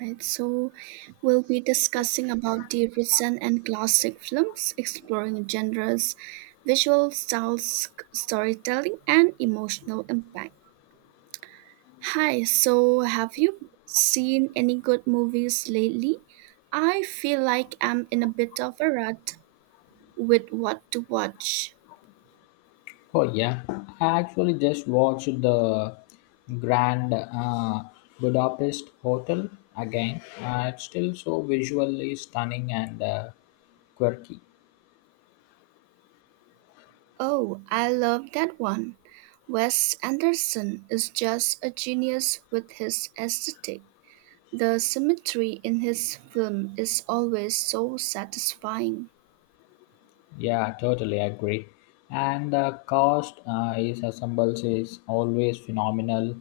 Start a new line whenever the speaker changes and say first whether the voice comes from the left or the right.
right: Right, so we'll be discussing about the recent and classic films, exploring genres, visual styles, storytelling, and emotional impact. Hi, so have you seen any good movies lately? I feel like I'm in a bit of a rut with what to watch.
left: Oh yeah, I actually just watched the Grand Budapest Hotel again. It's still so visually stunning and quirky.
right: Oh, I love that one. Wes Anderson is just a genius with his aesthetic. The symmetry in his film is always so satisfying.
left: Yeah, totally agree. And the cast is assembles is always phenomenal.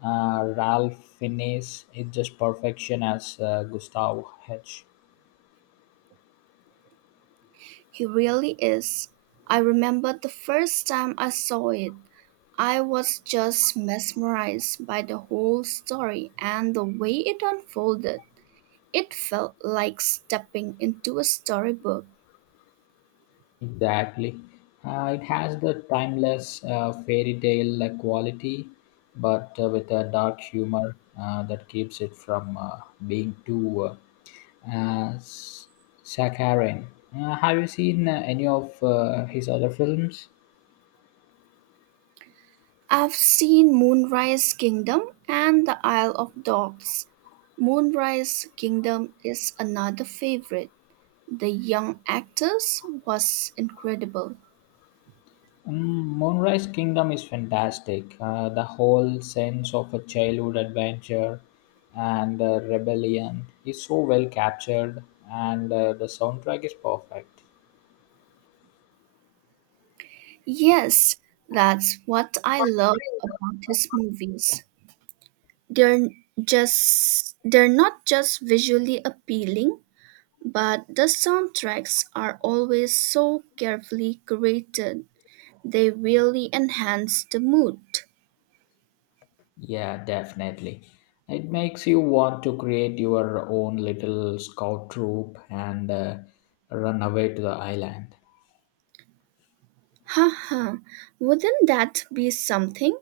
left: Ralph Fiennes is just perfection as Gustav H.
right: He really is. I remember the first time I saw it. I was just mesmerized by the whole story and the way it unfolded. It felt like stepping into a storybook.
left: Exactly. It has the timeless fairy tale quality, but with a dark humor that keeps it from being too uh, uh, s- saccharine. Have you seen any of his other films?
right: I've seen Moonrise Kingdom and The Isle of Dogs. Moonrise Kingdom is another favorite. The young actors was incredible.
left: Mm, Moonrise Kingdom is fantastic. The whole sense of a childhood adventure and rebellion is so well captured, and the soundtrack is perfect.
right: Yes, that's what I love about his movies. They're just they're not just visually appealing, but the soundtracks are always so carefully curated. They really enhance the mood.
left: Yeah, definitely. It makes you want to create your own little scout troop and run away to the island.
right: Haha, wouldn't that be something?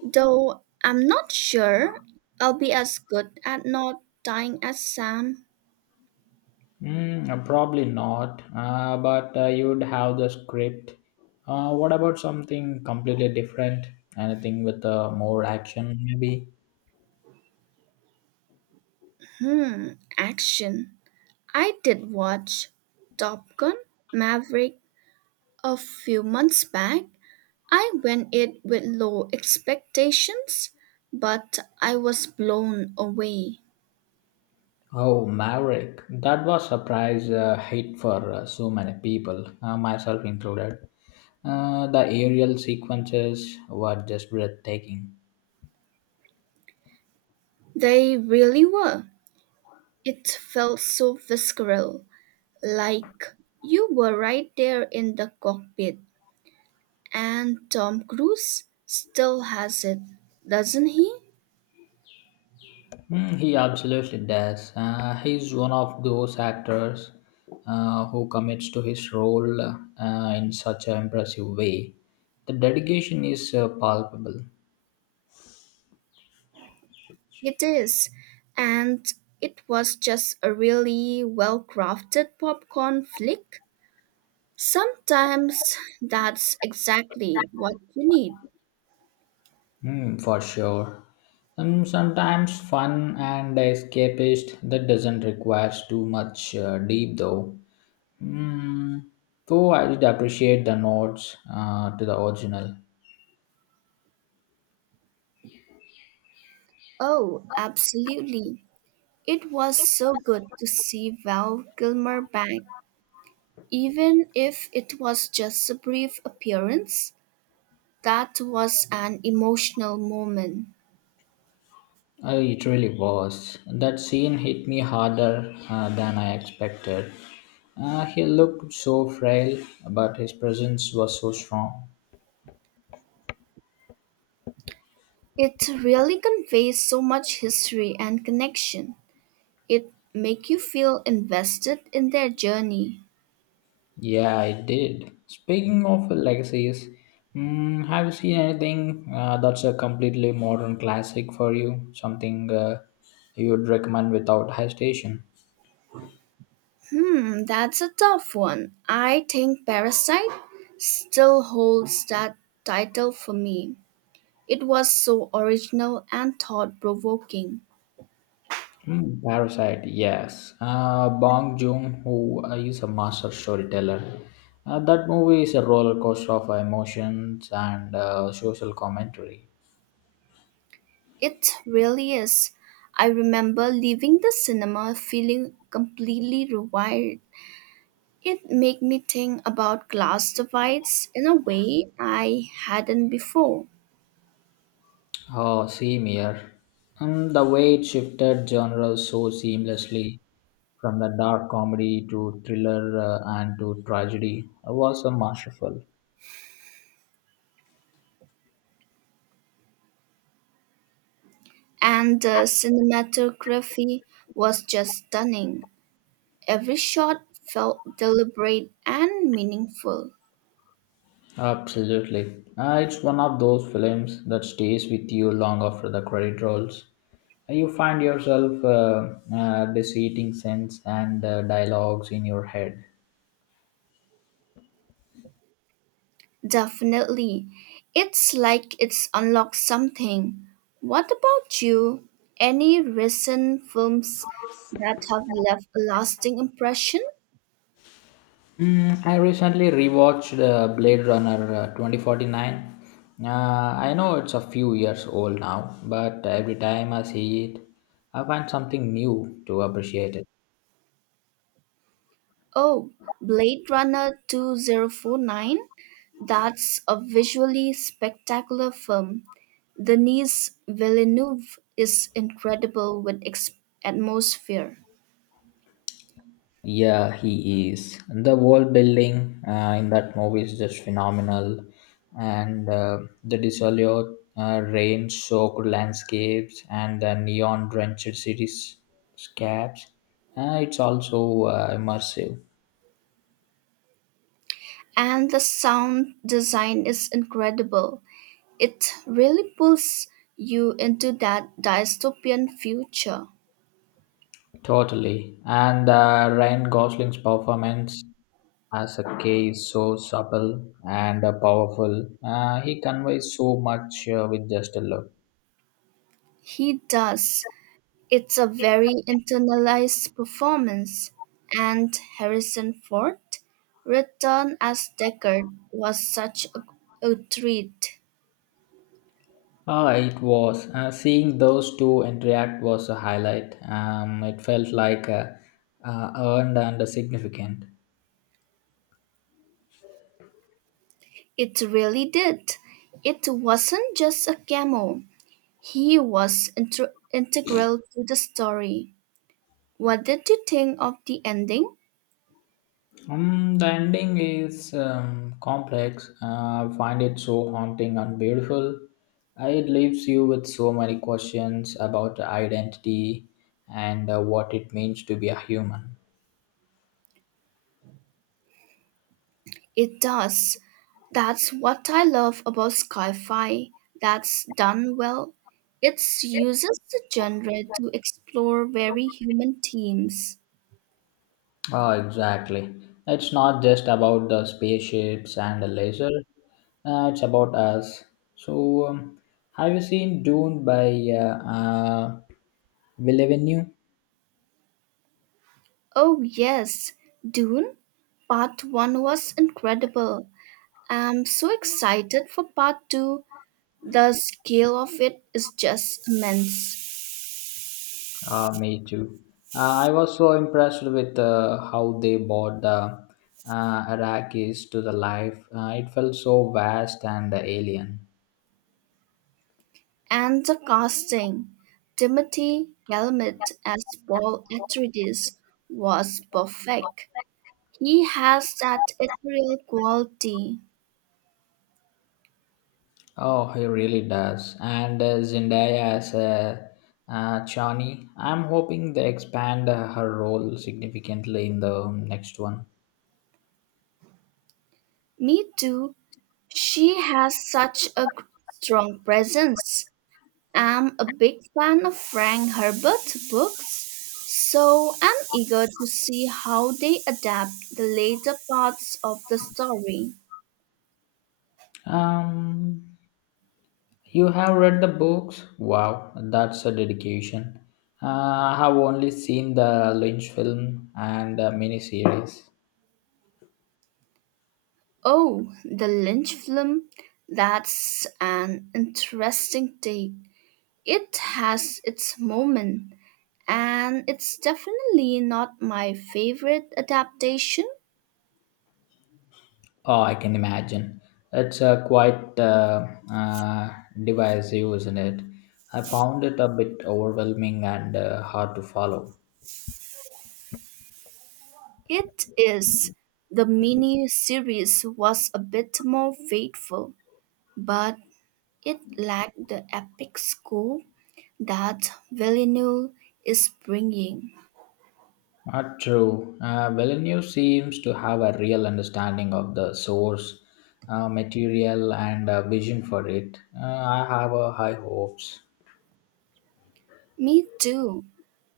right: Though I'm not sure I'll be as good at not dying as Sam.
left: Probably not, but you would have the script. What about something completely different? Anything with more action, maybe?
right: Hmm, action. I did watch Top Gun Maverick a few months back. I went in with low expectations, but I was blown away.
left: Oh, Maverick. That was surprise hit for so many people, myself included. The aerial sequences were just breathtaking.
right: They really were. It felt so visceral, like you were right there in the cockpit. And Tom Cruise still has it, doesn't he?
left: Mm, he absolutely does. He's one of those actors who commits to his role in such an impressive way. The dedication is palpable,
right: It is, and it was just a really well crafted popcorn flick. Sometimes that's exactly what you need.
left: mm, for sure. Sometimes fun and escapist that doesn't require too much deep though. Mm, though I did appreciate the nods to the original.
right: Oh, absolutely. It was so good to see Val Kilmer back, even if it was just a brief appearance. That was an emotional moment.
left: It really was. That scene hit me harder than I expected. He looked so frail, but his presence was so strong.
right: It really conveys so much history and connection. It make you feel invested in their journey.
left: Yeah, I did. Speaking of legacies, mm, have you seen anything that's a completely modern classic for you? Something you'd recommend without hesitation?
right: Hmm, that's a tough one. I think Parasite still holds that title for me. It was so original and thought provoking.
left: Hmm, Parasite, yes. Bong Joon-ho is a master storyteller. That movie is a roller coaster of emotions and social commentary.
right: It really is. I remember leaving the cinema feeling completely rewired. It made me think about class divides in a way I hadn't before.
left: Oh, same here. And the way it shifted genres so seamlessly from the dark comedy to thriller and to tragedy was masterful.
right: And the cinematography was just stunning. Every shot felt deliberate and meaningful.
left: Absolutely. It's one of those films that stays with you long after the credit rolls. You find yourself deciding sense and dialogues in your head.
right: Definitely. It's like it's unlocked something. What about you? Any recent films that have left a lasting impression?
left: Mm, I recently rewatched Blade Runner 2049. I know it's a few years old now, but every time I see it, I find something new to appreciate it.
right: Oh, Blade Runner 2049? That's a visually spectacular film. Denis Villeneuve is incredible with atmosphere.
left: Yeah, he is. The world building in that movie is just phenomenal, and the desolate, rain-soaked landscapes and the neon-drenched cityscapes. It's also immersive.
right: And the sound design is incredible. It really pulls you into that dystopian future.
left: Totally. And Ryan Gosling's performance as a K is so subtle and powerful. He conveys so much with just a look.
right: He does. It's a very internalized performance. And Harrison Ford, returned as Deckard, was such a treat.
left: Ah, it was. Seeing those two interact was a highlight. It felt like earned and significant.
right: It really did. It wasn't just a cameo. He was integral to the story. What did you think of the ending?
left: The ending is complex. I find it so haunting and beautiful. It leaves you with so many questions about identity and what it means to be a human.
right: It does. That's what I love about sci-fi. That's done well. It uses the genre to explore very human themes.
left: Ah, exactly. It's not just about the spaceships and the laser. It's about us. So, have you seen Dune by Villeneuve?
right: Oh yes, Dune. Part 1 was incredible. I'm so excited for part 2. The scale of it is just immense.
left: Me too. I was so impressed with how they brought the Iraqis to the life. It felt so vast and alien.
right: And the casting. Timothy Galamet as Paul Atreides was perfect. He has that ethereal quality.
left: Oh, he really does. And Zendaya as a Chani, I'm hoping they expand her role significantly in the next one.
right: Me too. She has such a strong presence. I'm a big fan of Frank Herbert's books, so I'm eager to see how they adapt the later parts of the story.
left: Um, you have read the books? Wow, that's a dedication. Uh, I have only seen the Lynch film and the miniseries.
right: Oh, the Lynch film? That's an interesting take. It has its moment, and it's definitely not my favorite adaptation.
left: Oh, I can imagine. It's quite uh, divisive, isn't it? I found it a bit overwhelming and hard to follow.
right: It is. The mini series was a bit more faithful, but it lacked the epic scope that Villeneuve is bringing.
left: Not true. Villeneuve seems to have a real understanding of the source material and a vision for it. I have high hopes.
right: Me too.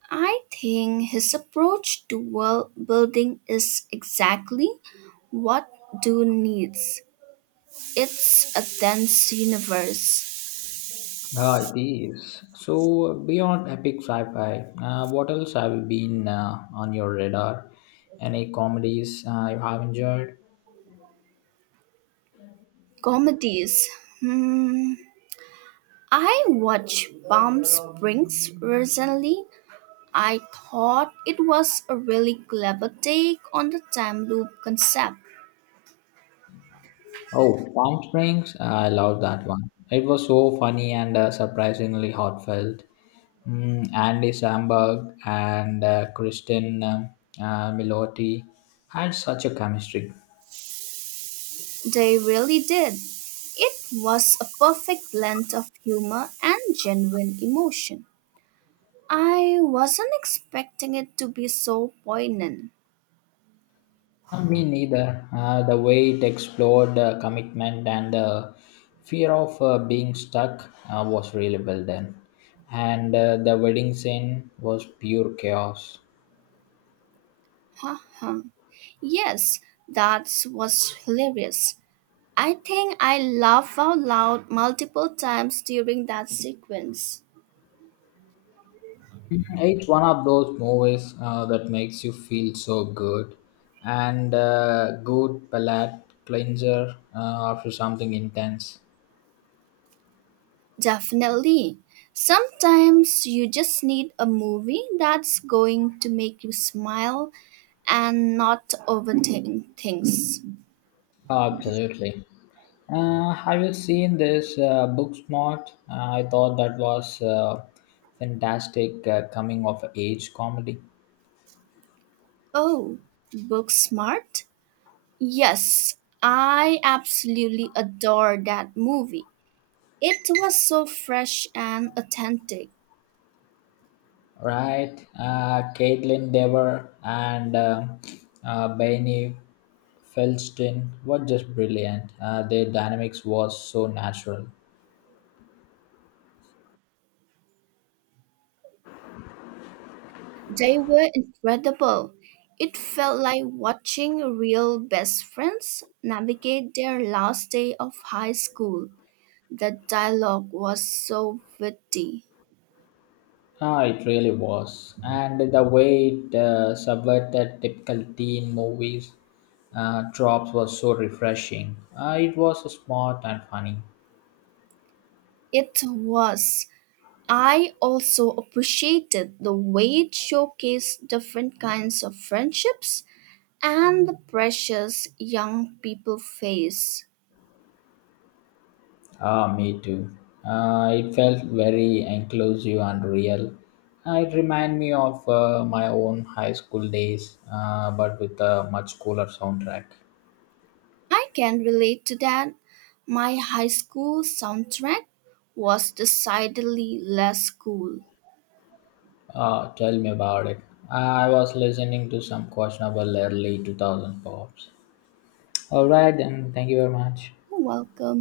right: I think his approach to world building is exactly what Dune needs. It's a dense universe.
left: Ah, it is. So, beyond epic sci fi, what else have you been on your radar? Any comedies you have enjoyed?
right: Comedies. Hmm. I watched Palm Springs recently. I thought it was a really clever take on the time loop concept.
left: Oh, Palm Springs. Ah, I love that one. It was so funny and surprisingly heartfelt. Mm, Andy Samberg and Kristen Milotti had such a chemistry.
right: They really did. It was a perfect blend of humor and genuine emotion. I wasn't expecting it to be so poignant.
left: Me neither. The way it explored commitment and the fear of being stuck was really well done. And the wedding scene was pure chaos.
right: Ha ha. Yes, that was hilarious. I think I laughed out loud multiple times during that sequence.
left: Mhm. It's one of those movies that makes you feel so good and good palate cleanser after something intense.
right: Definitely. Sometimes you just need a movie that's going to make you smile and not overthink things.
left: Absolutely. Have you seen this Booksmart? I thought that was fantastic coming of age comedy,
right: Oh, book smart? Yes, I absolutely adore that movie. It was so fresh and authentic.
left: right? Caitlin Dever and Benny Feldstein were just brilliant. Their dynamics was so natural.
right: They were incredible. It felt like watching real best friends navigate their last day of high school. The dialogue was so witty.
left: Ah, it really was, and the way it subverted typical teen movies tropes was so refreshing. It was smart and funny.
right: It was. I also appreciated the way it showcased different kinds of friendships and the pressures young people face.
left: Ah, me too. It felt very inclusive and real. It reminded me of my own high school days, but with a much cooler soundtrack.
right: I can relate to that. My high school soundtrack was decidedly less cool.
left: Tell me about it. Ah, I was listening to some questionable early 2000 pops. All right, then. Thank you very much.
right: You're welcome.